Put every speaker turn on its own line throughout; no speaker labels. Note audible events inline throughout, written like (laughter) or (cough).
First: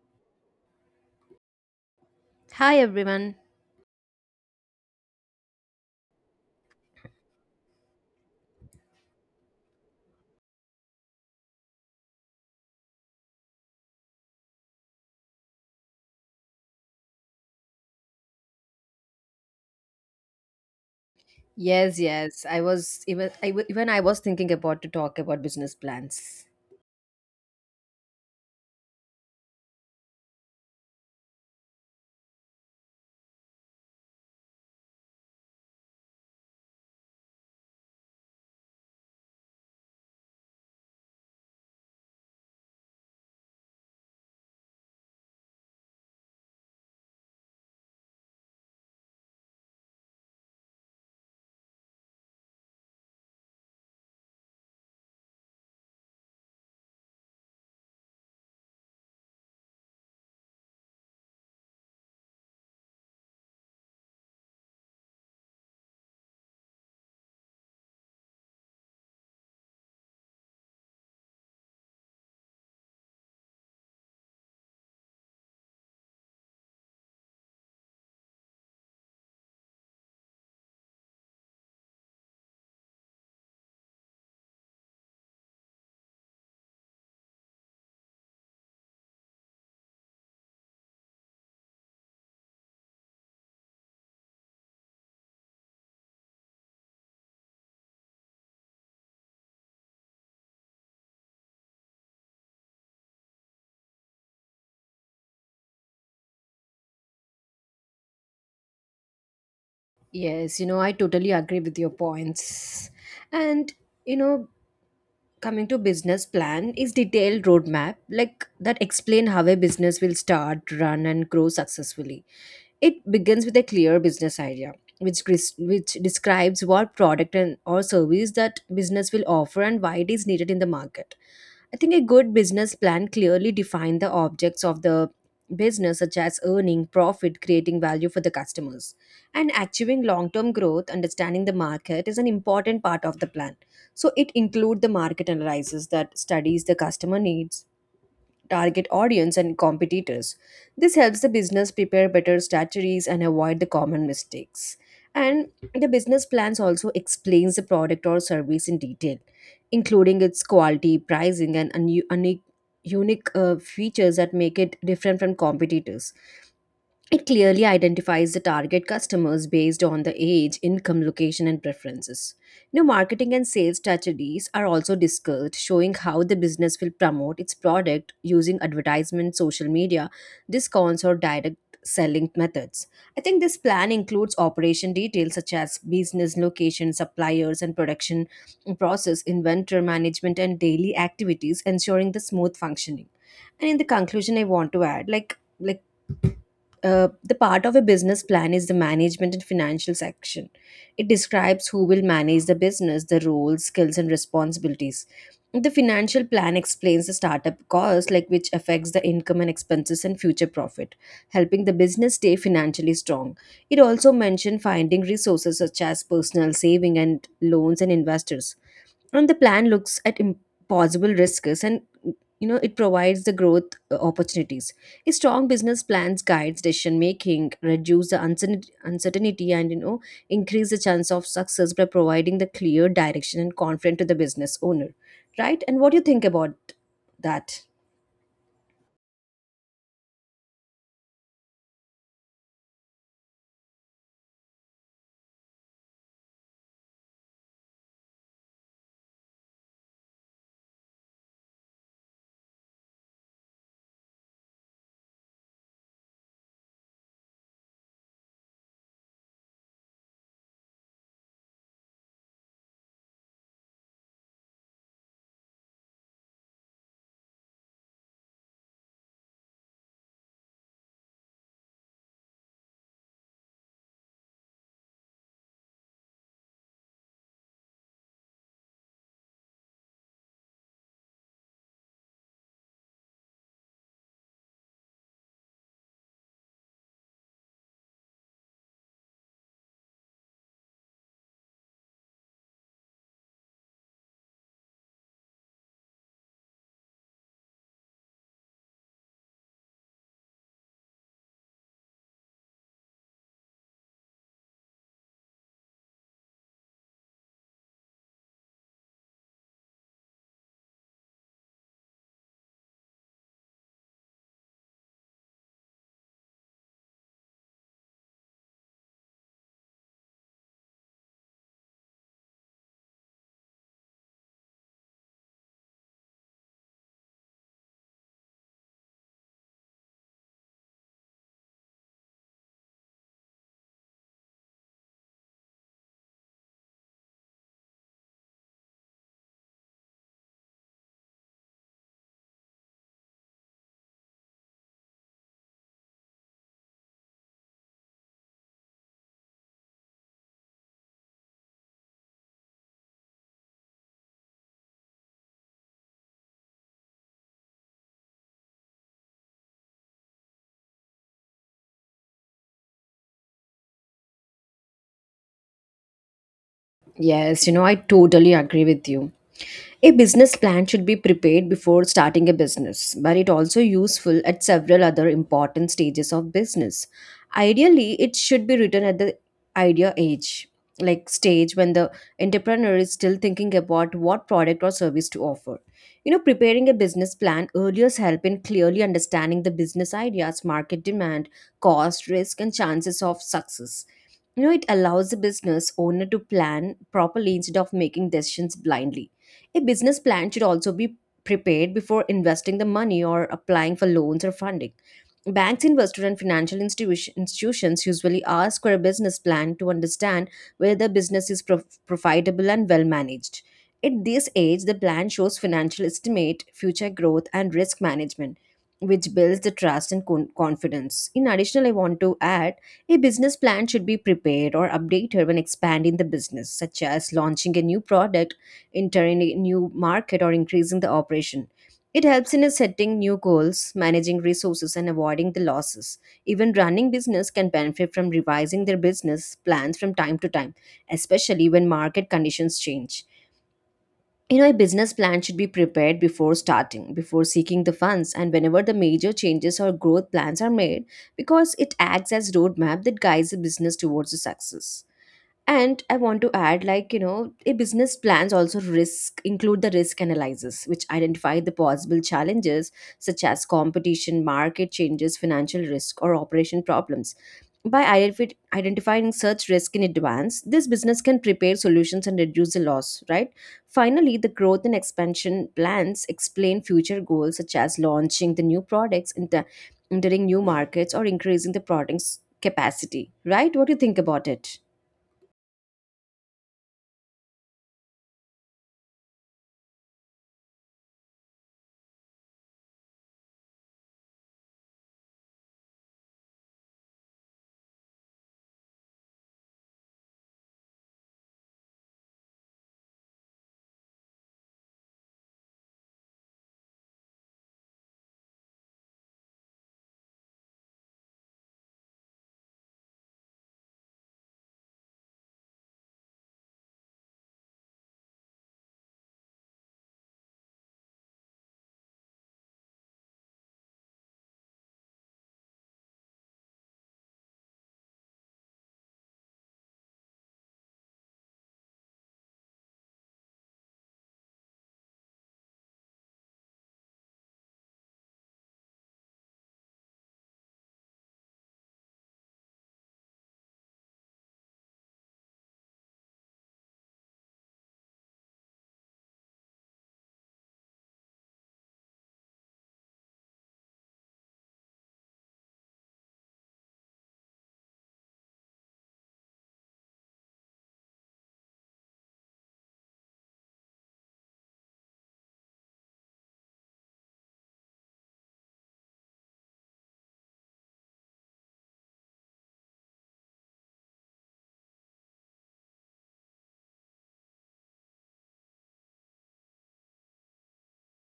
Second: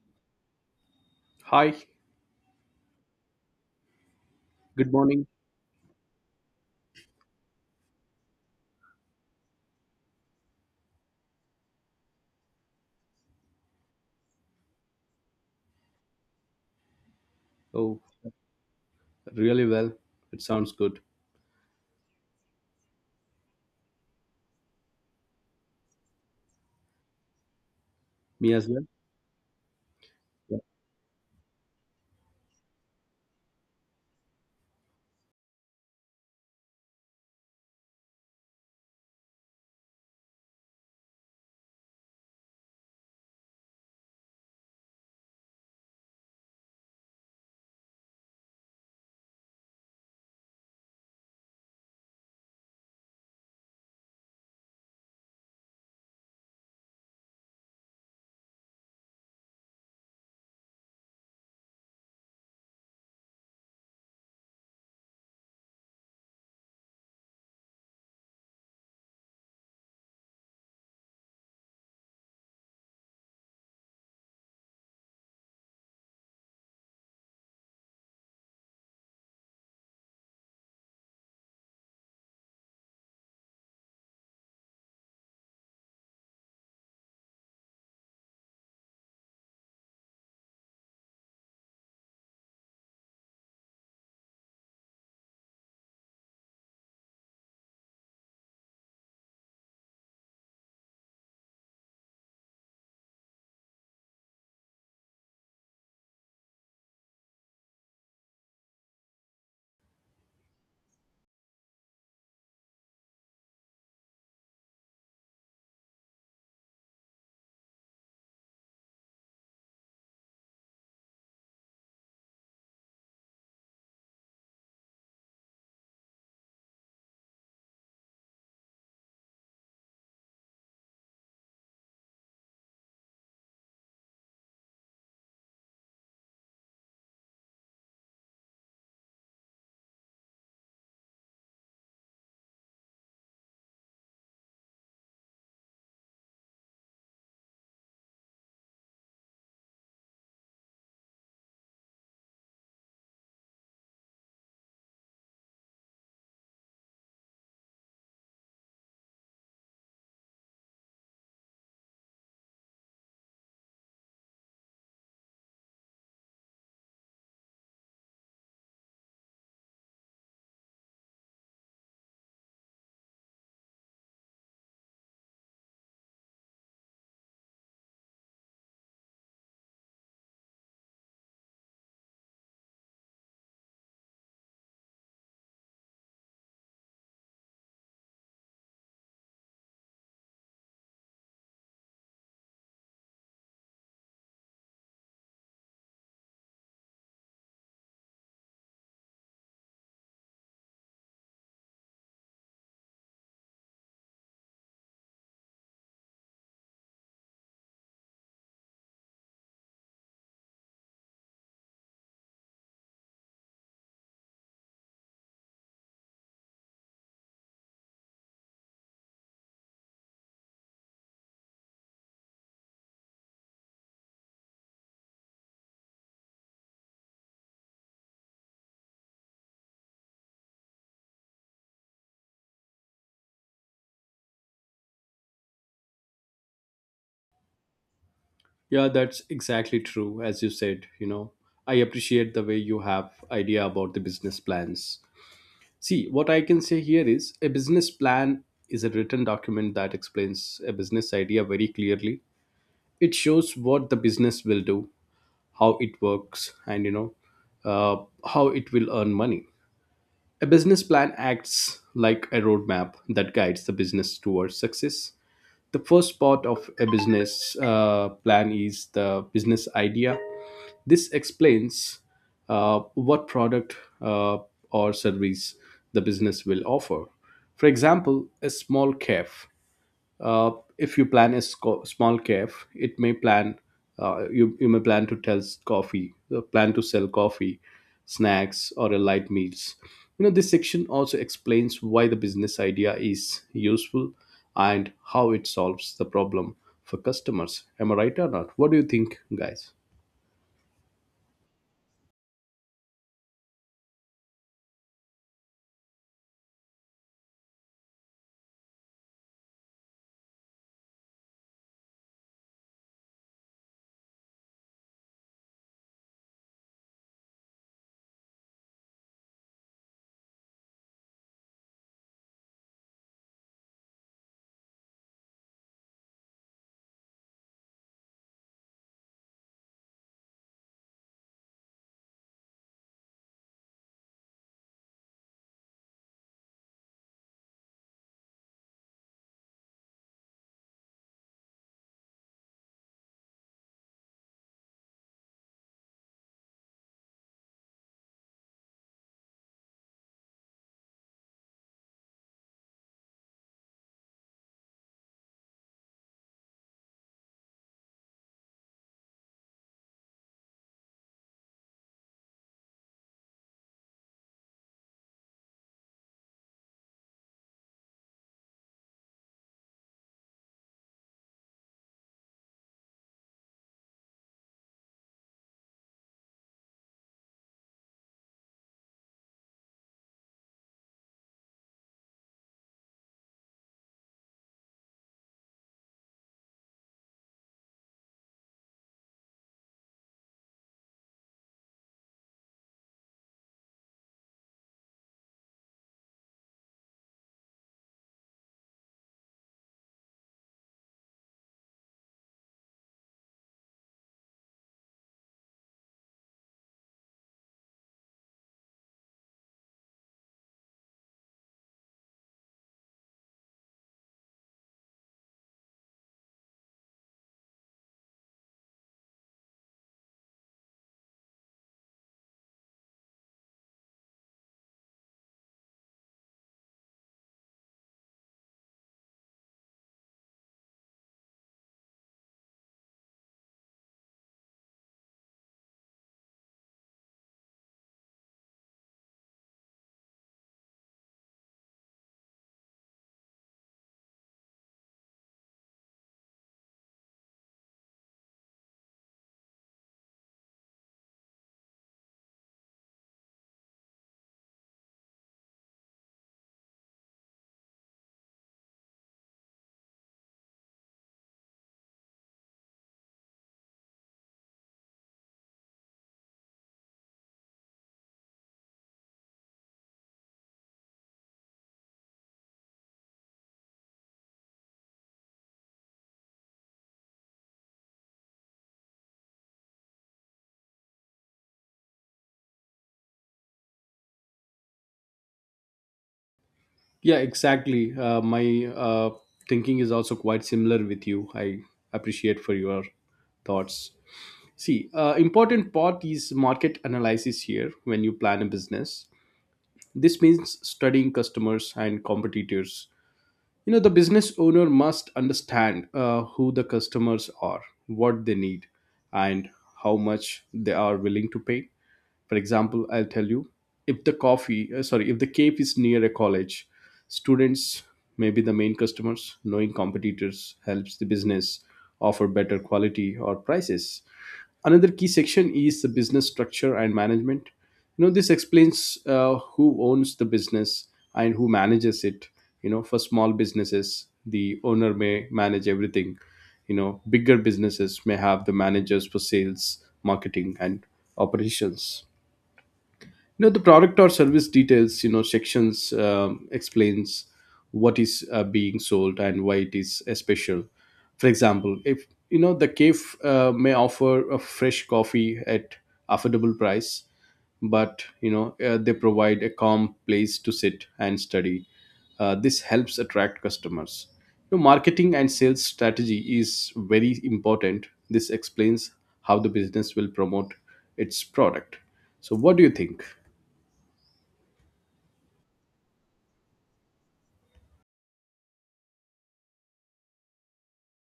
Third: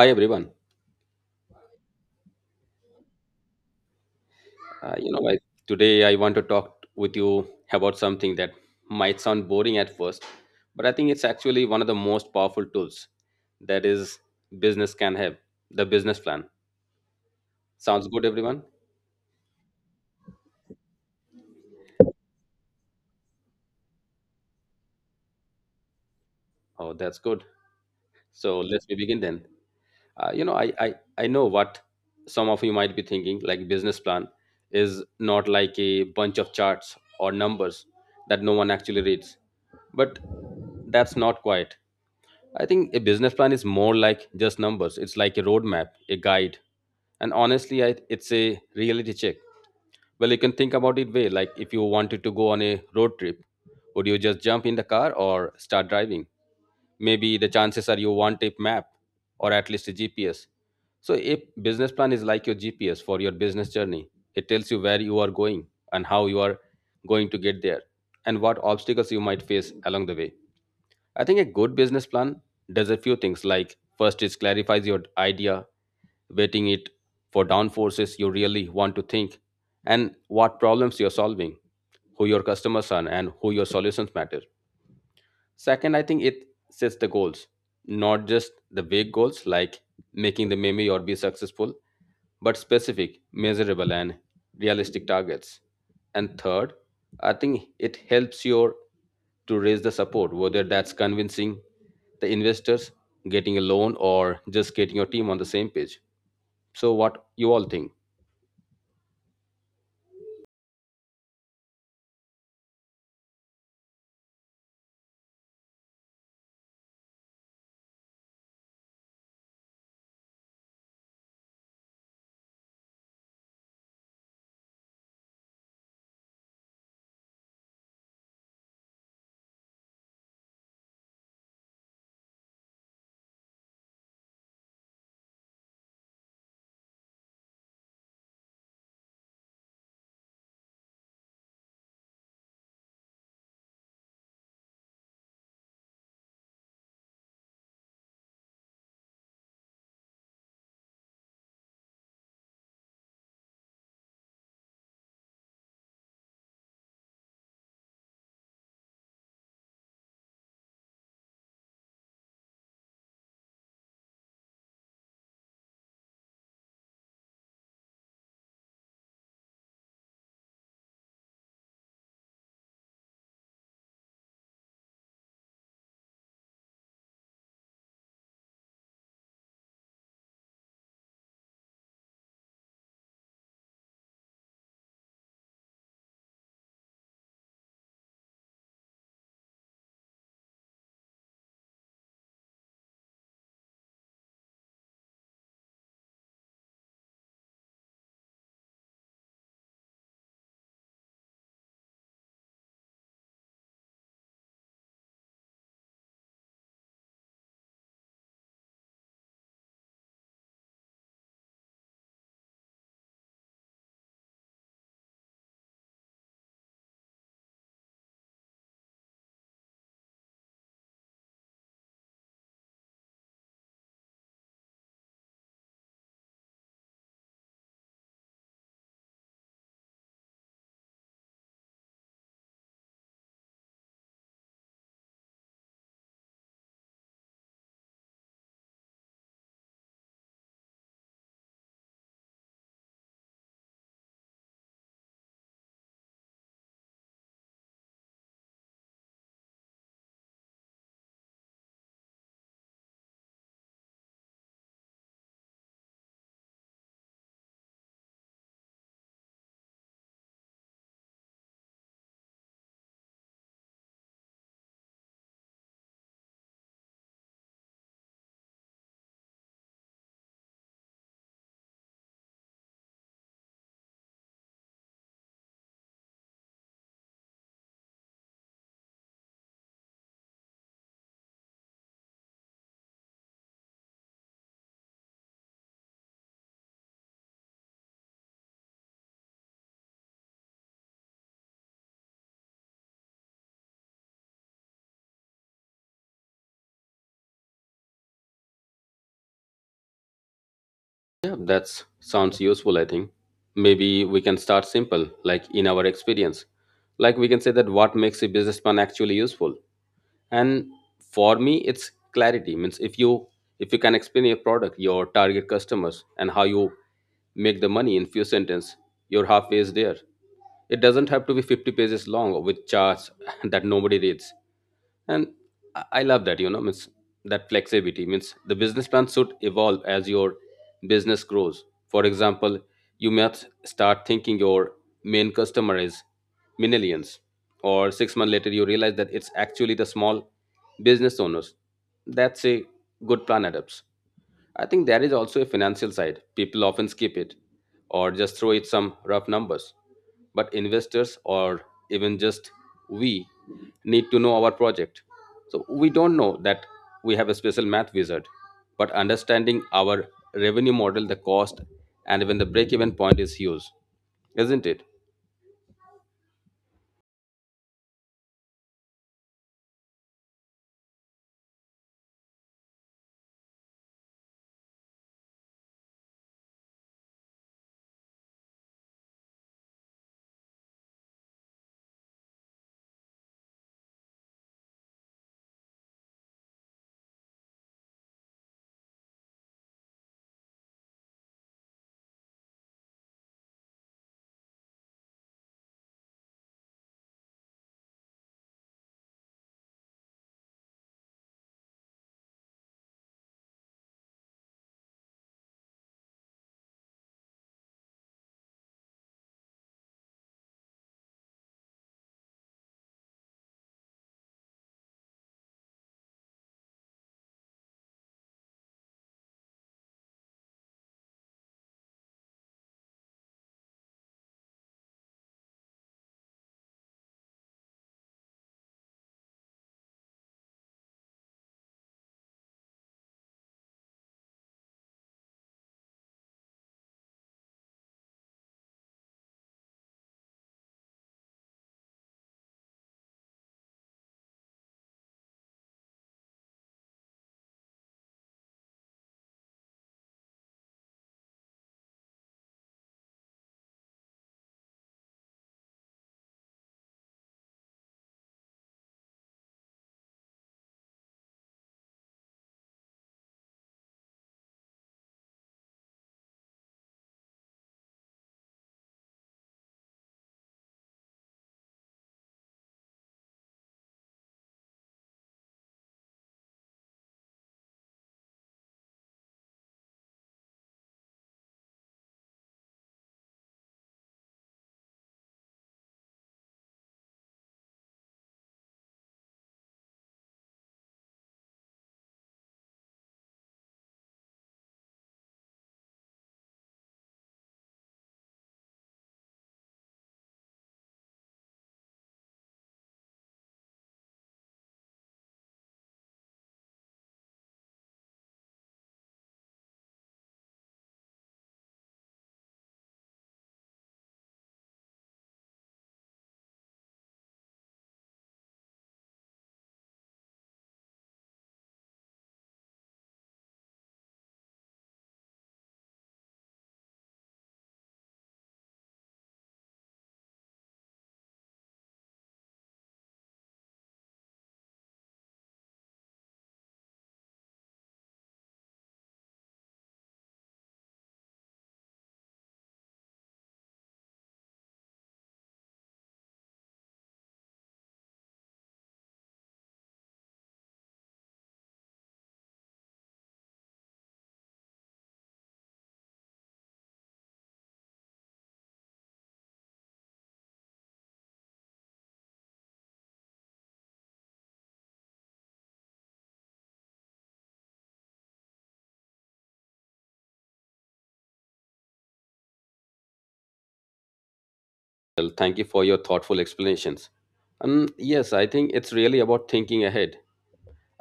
Hi everyone.
Hi,
Hi everyone.
good
Uh, you
morning.
know, I, Today I want to talk with you about something that might sound boring at first, but I think it's actually one of the most powerful tools that is business can have, the business plan.
Oh,
Sounds good, everyone?
really well. It sounds good.
Yes, yes. I was even I w- even I was thinking about to talk about business plans.
Oh, that's good.
Me
So
as well.
let's we begin then. Uh, you know,
Yeah.
I, I I know what some of you might be thinking. Like business plan is not like a bunch of charts or numbers that no one actually reads, but that's not quite I think a business plan is more like just numbers. It's like a roadmap, a guide. And honestly, I, it's a reality check. Well, you can think about it way like if you wanted to go on a road trip, would you just jump in the car or start driving? Maybe the chances are you want a map or at least a GPS. So a business plan is like your GPS for your business journey. It tells you where you are going and how you are going to get there and what obstacles you might face along the way. I think a good business plan does a few things like first it clarifies your idea, waiting it for downforces you really want to think and what problems you're solving, who your customers are and who your solutions matter. Second, I think it sets the goals, not just the big goals like making the meme or be successful, but specific, measurable, and realistic targets. And third, I think it helps you to raise the support, whether that's convincing the investors, getting a loan, or just getting your team on the same page. So, what you all think?
Yes, you know, I totally agree with your points. And you know, coming to business plan is detailed roadmap like that explain how a business will start run and grow successfully. It begins with a clear business idea which describes what product and or service that business will offer and why it is needed in the market. I think a good business plan clearly defines the objects of the business such as earning profit, creating value for the customers, and achieving long term growth. Understanding the market is an important part of the plan, so it includes the market analysis that studies the customer needs, target audience and competitors. This helps the business prepare better strategies and avoid the common mistakes. And the business plans also explains the product or service in detail, including its quality, pricing and un- unique unique features that make it different from competitors. It clearly identifies the target customers based on the age, income, location, and preferences. New marketing and sales strategies are also discussed, showing how the business will promote its product using advertisement, social media, discounts, or direct selling methods. I think this plan includes operation details such as business location, suppliers, and production process, inventory management, and daily activities, ensuring the smooth functioning. And in the conclusion, I want to add the part of a business plan is the management and financial section. It describes who will manage the business, the roles, skills, and responsibilities. The financial plan explains the startup cost, like which affects the income and expenses and future profit, helping the business stay financially strong. It also mentioned finding resources such as personal saving and loans and investors. And the plan looks at impossible risks, and it provides the growth opportunities. A strong business plans guides decision making, reduce the uncertainty, and increase the chance of success by providing the clear direction and confidence to the business owner, right? And what do you think about that?
Yeah, that's exactly true. As you said, you know, I appreciate the way you have idea about the business plans. See, what I can say here is a business plan is a written document that explains a business idea very clearly. It shows what the business will do, how it works, and you know, how it will earn money. A business plan acts like a roadmap that guides the business towards success. The first part of a business plan is the business idea. This explains what product or service the business will offer. For example, a small cafe. uh, if you plan a small cafe, it may plan, you may plan to tell coffee, plan to sell coffee, snacks, or a light meals. You know, this section also explains why the business idea is useful and how it solves the problem for customers. Am I right or not? What do you think, guys?
Yeah, that sounds useful, I think. Maybe we can start simple, like in our experience. Like we can say that what makes a businessman actually useful. And for me it's clarity means if you can explain your product, your target customers, and how you make the money in few sentences, you're halfway there. It doesn't have to be 50 pages long with charts (laughs) that nobody reads. And I love that, you know, means that flexibility means the business plan should evolve as your business grows. For example, you might start thinking your main customer is millions, or 6 months later you realize that it's actually the small business owners. That's a good plan adapts. I think there is also a financial side. People often skip it or just throw it some rough numbers. But investors or even just we need to know our project. So we don't know that we have a special math wizard, but understanding our revenue model, the cost, and even the break even point is huge, isn't it?
Yes, you know, I totally agree with you. A business plan should be prepared before starting a business, but it also useful at several other important stages of business. Ideally, it should be written at the idea age, like stage when the entrepreneur is still thinking about what product or service to offer. You know, preparing a business plan earlier help in clearly understanding the business ideas, market demand, cost, risk, and chances of success. You know, it allows the business owner to plan properly instead of making decisions blindly. A business plan should also be prepared before investing the money or applying for loans or funding. Banks, investors, and institutions usually ask for a business plan to understand whether the business is profitable and well managed. At this age, the plan shows financial estimate, future growth, and risk management, which builds the trust and confidence. In addition, I want to add a business plan should be prepared or updated when expanding the business, such as launching a new product, entering a new market, or increasing the operation. It helps in setting new goals, managing resources, and avoiding the losses. Even running business can benefit from revising their business plans from time to time, especially when market conditions change. You know, a business plan should be prepared before starting, before seeking the funds, and whenever the major changes or growth plans are made, because it acts as roadmap that guides the business towards the success. And I want to add, you know, a business plans also risk include the risk analysis which identify the possible challenges such as competition, market changes, financial risk, or operation problems. By identifying such risk in advance, this business can prepare solutions and reduce the loss, right? Finally, the growth and expansion plans explain future goals such as launching the new products, entering new markets, or increasing the products capacity. Right, what do you think about it?
Yeah, exactly. My thinking is also quite similar with you. I appreciate for your thoughts. See, important part is market analysis here when you plan a business. This means studying customers and competitors. You know, the business owner must understand who the customers are, what they need, and how much they are willing to pay. For example, I'll tell you, if the coffee, sorry, if the cape is near a college, students may be the main customers. Knowing competitors helps the business offer better quality or prices. Another key section is the business structure and management. You know, this explains who owns the business and who manages it. You know, for small businesses the owner may manage everything. You know, bigger businesses may have the managers for sales, marketing, and operations. You know, the product or service details, you know, sections explains what is being sold and why it is special. For example, if you know, the cave may offer a fresh coffee at affordable price, but you know they provide a calm place to sit and study. This helps attract customers. You know, marketing and sales strategy is very important. This explains how the business will promote its product. So what do you think?
Well, thank you for your thoughtful explanations. Yes, I think it's really about thinking ahead.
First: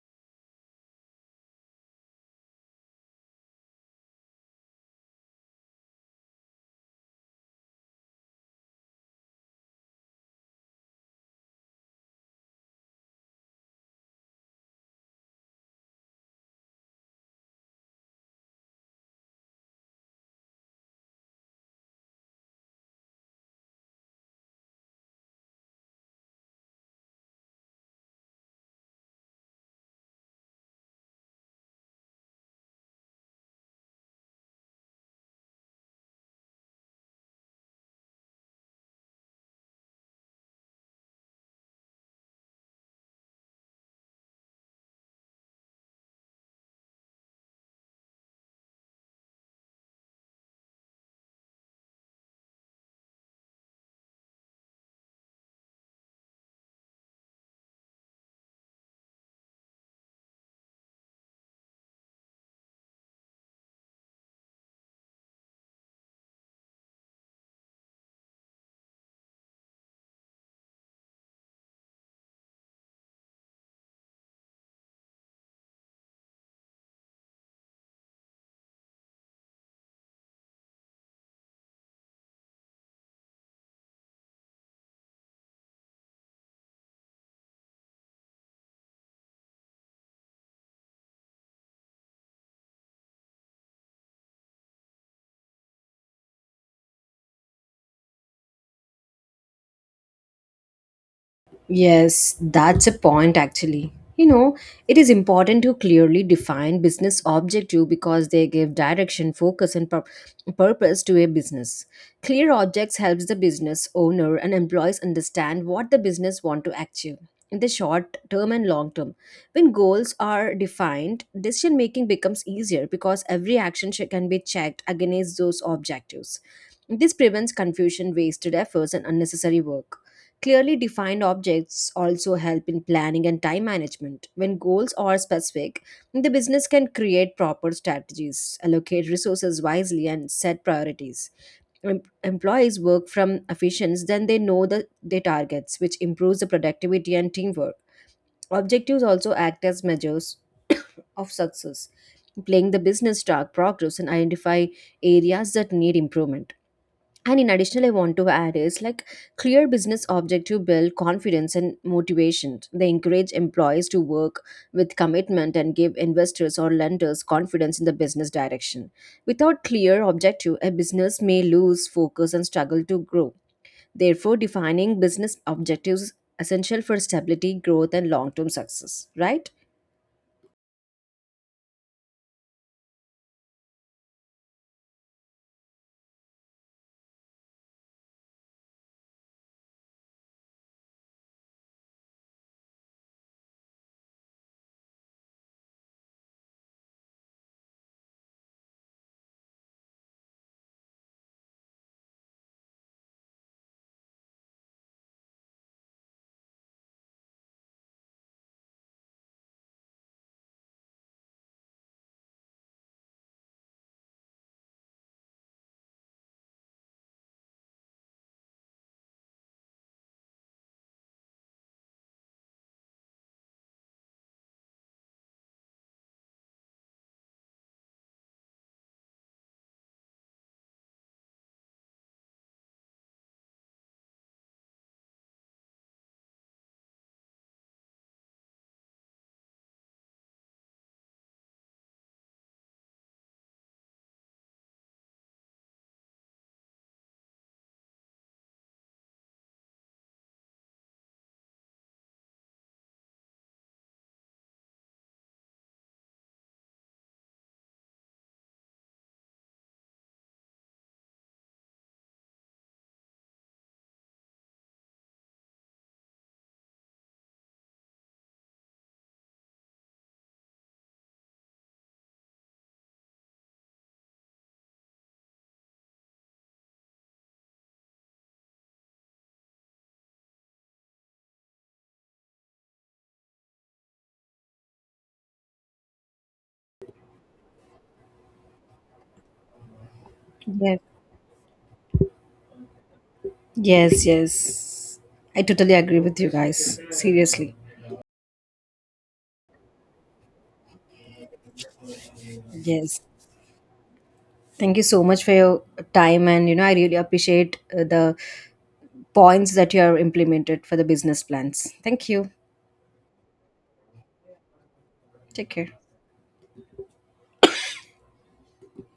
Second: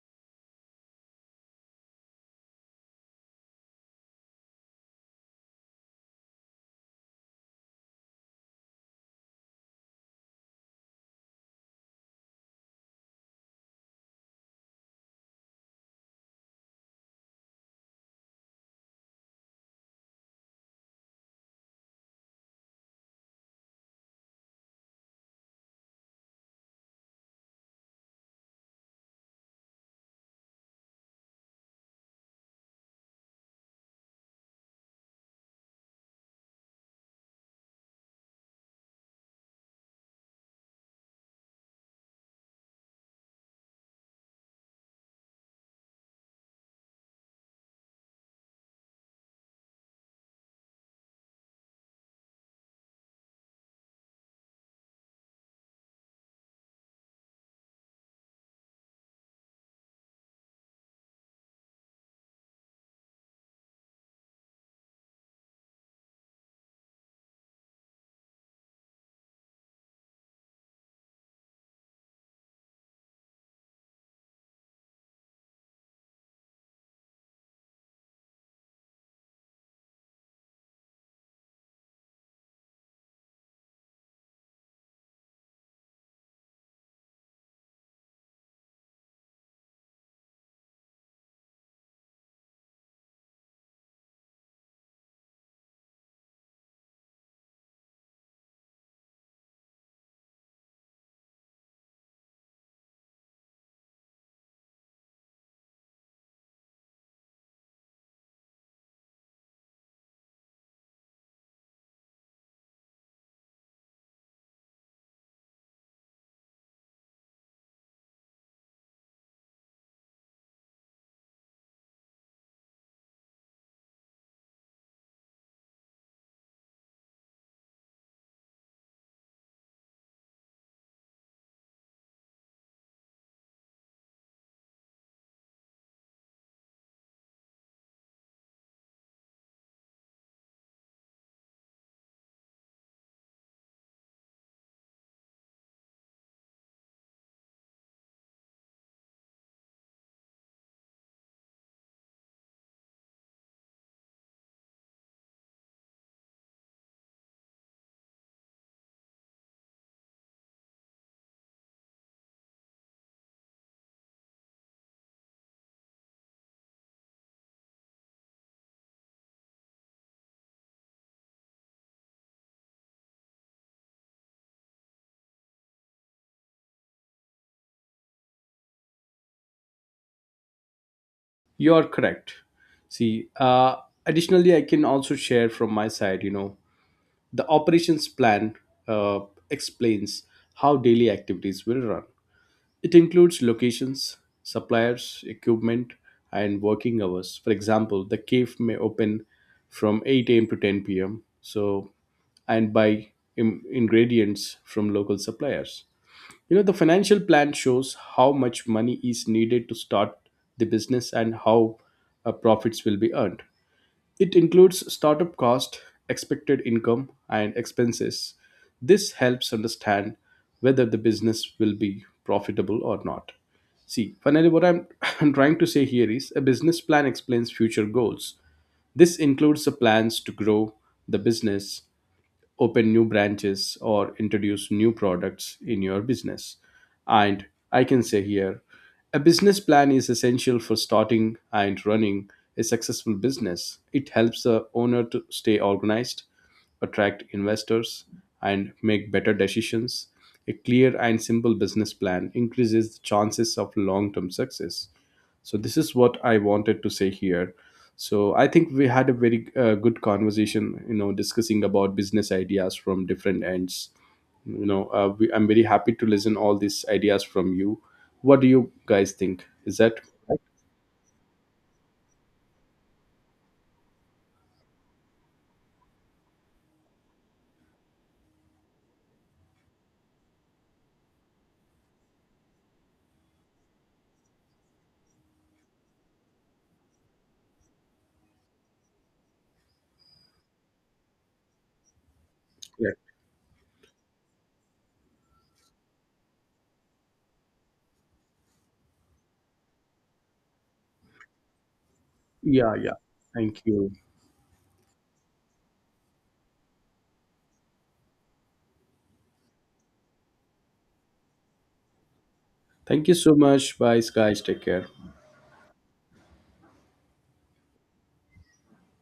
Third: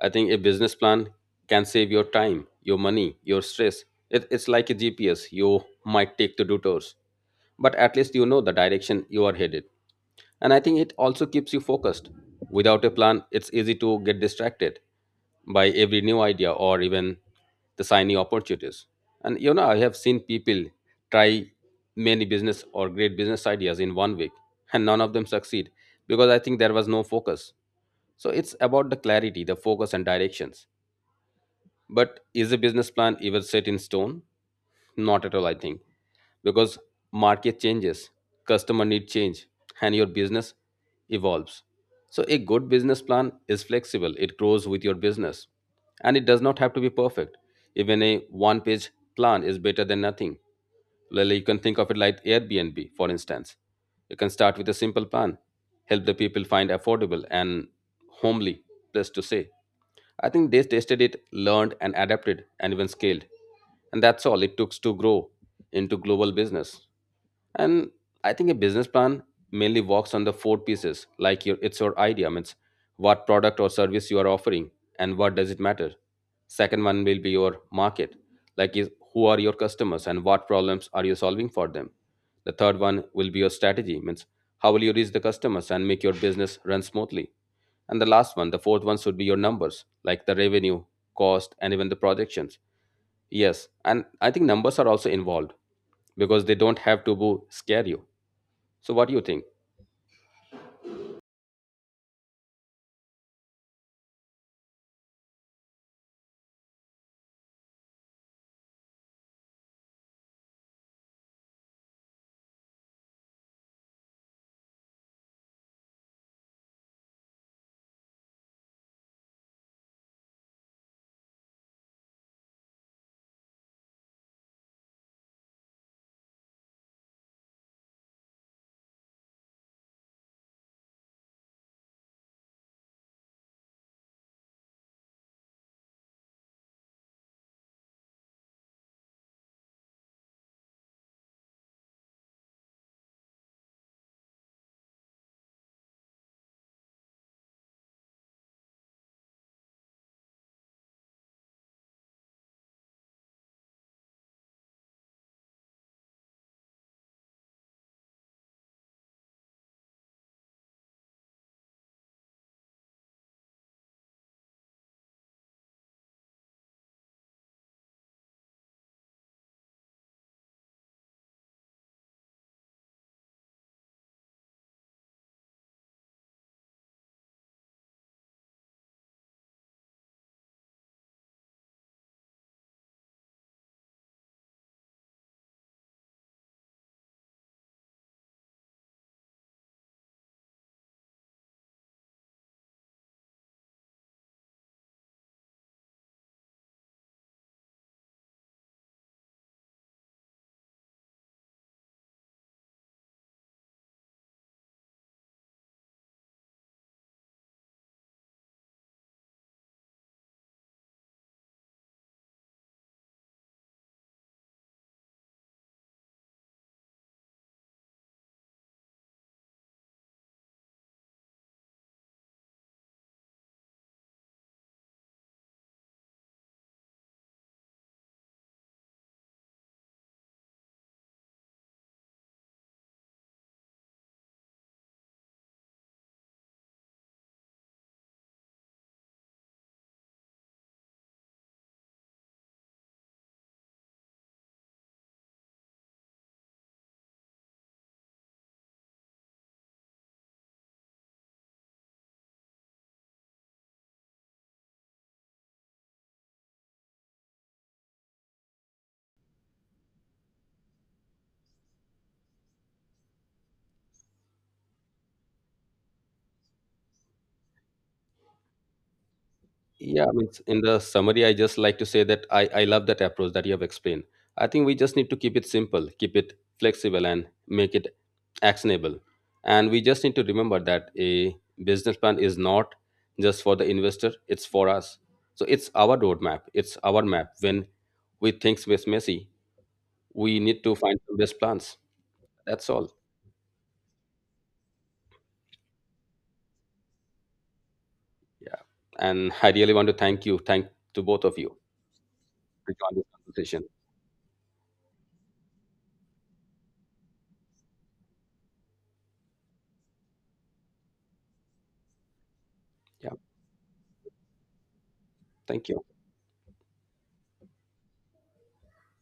I think a business plan can save your time, your money, your stress. It's like a GPS you might take to do tours, but at least you know the direction you are headed. And I think it also keeps you focused. Without a plan, it's easy to get distracted by every new idea or even the shiny opportunities. And you know, I have seen people try many business or great business ideas in 1 week, and none of them succeed because I think there was no focus. So it's about the clarity, the focus, and directions. But is a business plan ever set in stone? Not at all, I think. Because market changes, customer need change, and your business evolves. So a good business plan is flexible. It grows with your business. And it does not have to be perfect. Even a one page plan is better than nothing. Well, you can think of it like Airbnb, for instance. You can start with a simple plan, help the people find affordable and homely place to stay. I think they tested it, learned, and adapted, and even scaled. And that's all it took to grow into global business. And I think a business plan mainly works on the four pieces, like your it's your idea, means what product or service you are offering and what does it matter. Second one will be your market, like is who are your customers and what problems are you solving for them. The third one will be your strategy, means how will you reach the customers and make your business run smoothly. And the last one, the fourth one should be your numbers, like the revenue, cost, and even the projections. Yes, and I think numbers are also involved because they don't have to scare you. So, what do you think?
Yes, that's a point actually. You know, it is important to clearly define business objective because they give direction, focus, and purpose to a business. Clear objects helps the business owner and employees understand what the business want to achieve in the short term and long term. When goals are defined, decision making becomes easier because every can be checked against those objectives. This prevents confusion, wasted efforts, and unnecessary work. Clearly defined objects also help in planning and time management. When goals are specific, the business can create proper strategies, allocate resources wisely, and set priorities. Employees work from efficiency, then they know their targets, which improves the productivity and teamwork. Objectives also act as measures of success, playing the business track progress and identify areas that need improvement. And in addition, I want to add is like clear business objective build confidence and motivation. They encourage employees to work with commitment and give investors or lenders confidence in the business direction. Without clear objective, a business may lose focus and struggle to grow. Therefore, defining business objectives is essential for stability, growth, and long-term success. Right?
You're correct. See, additionally, I can also share from my side, you know, the operations plan uh, explains how daily activities will run. It includes locations, suppliers, equipment, and working hours. For example, the cave may open from 8 a.m. to 10 p.m. So, and buy ingredients from local suppliers. You know, the financial plan shows how much money is needed to start the business and how profits will be earned. It includes startup cost, expected income, and expenses. This helps understand whether the business will be profitable or not. See, finally, (laughs) I'm trying to say here is a business plan explains future goals. This includes the plans to grow the business, open new branches or introduce new products in your business. And I can say here, a business plan is essential for starting and running a successful business. It helps the owner to stay organized, attract investors, and make better decisions. A clear and simple business plan increases the chances of long term success. So this is what I wanted to say here. So I think we had a very good conversation, you know, discussing about business ideas from different ends. You know, I'm very happy to listen all these ideas from you. What do you guys think, is that
Yeah, I mean,
right?
in the summary, I just like to say that I love that approach that you have explained. I think we just need to keep it simple, keep it flexible, and make it actionable. And we just need to remember that a business plan is not just for the investor, it's for us. So, it's our roadmap, it's our map. When we think it's messy, we need to
Yes.
find the best plans. That's all.
Yeah,
Yes, yes. I totally agree with you guys. Seriously.
Yeah. And I really want to thank you. Thank to both of you to
yeah. Yeah,
join
Yes.
this
thank
conversation.
you.
Thank you so much for your time, and you know I really appreciate the points that you have implemented for the business plans. Thank you.
Thank
Yeah.
you so much, bye guys, take care.
Take
Thank
care.
you.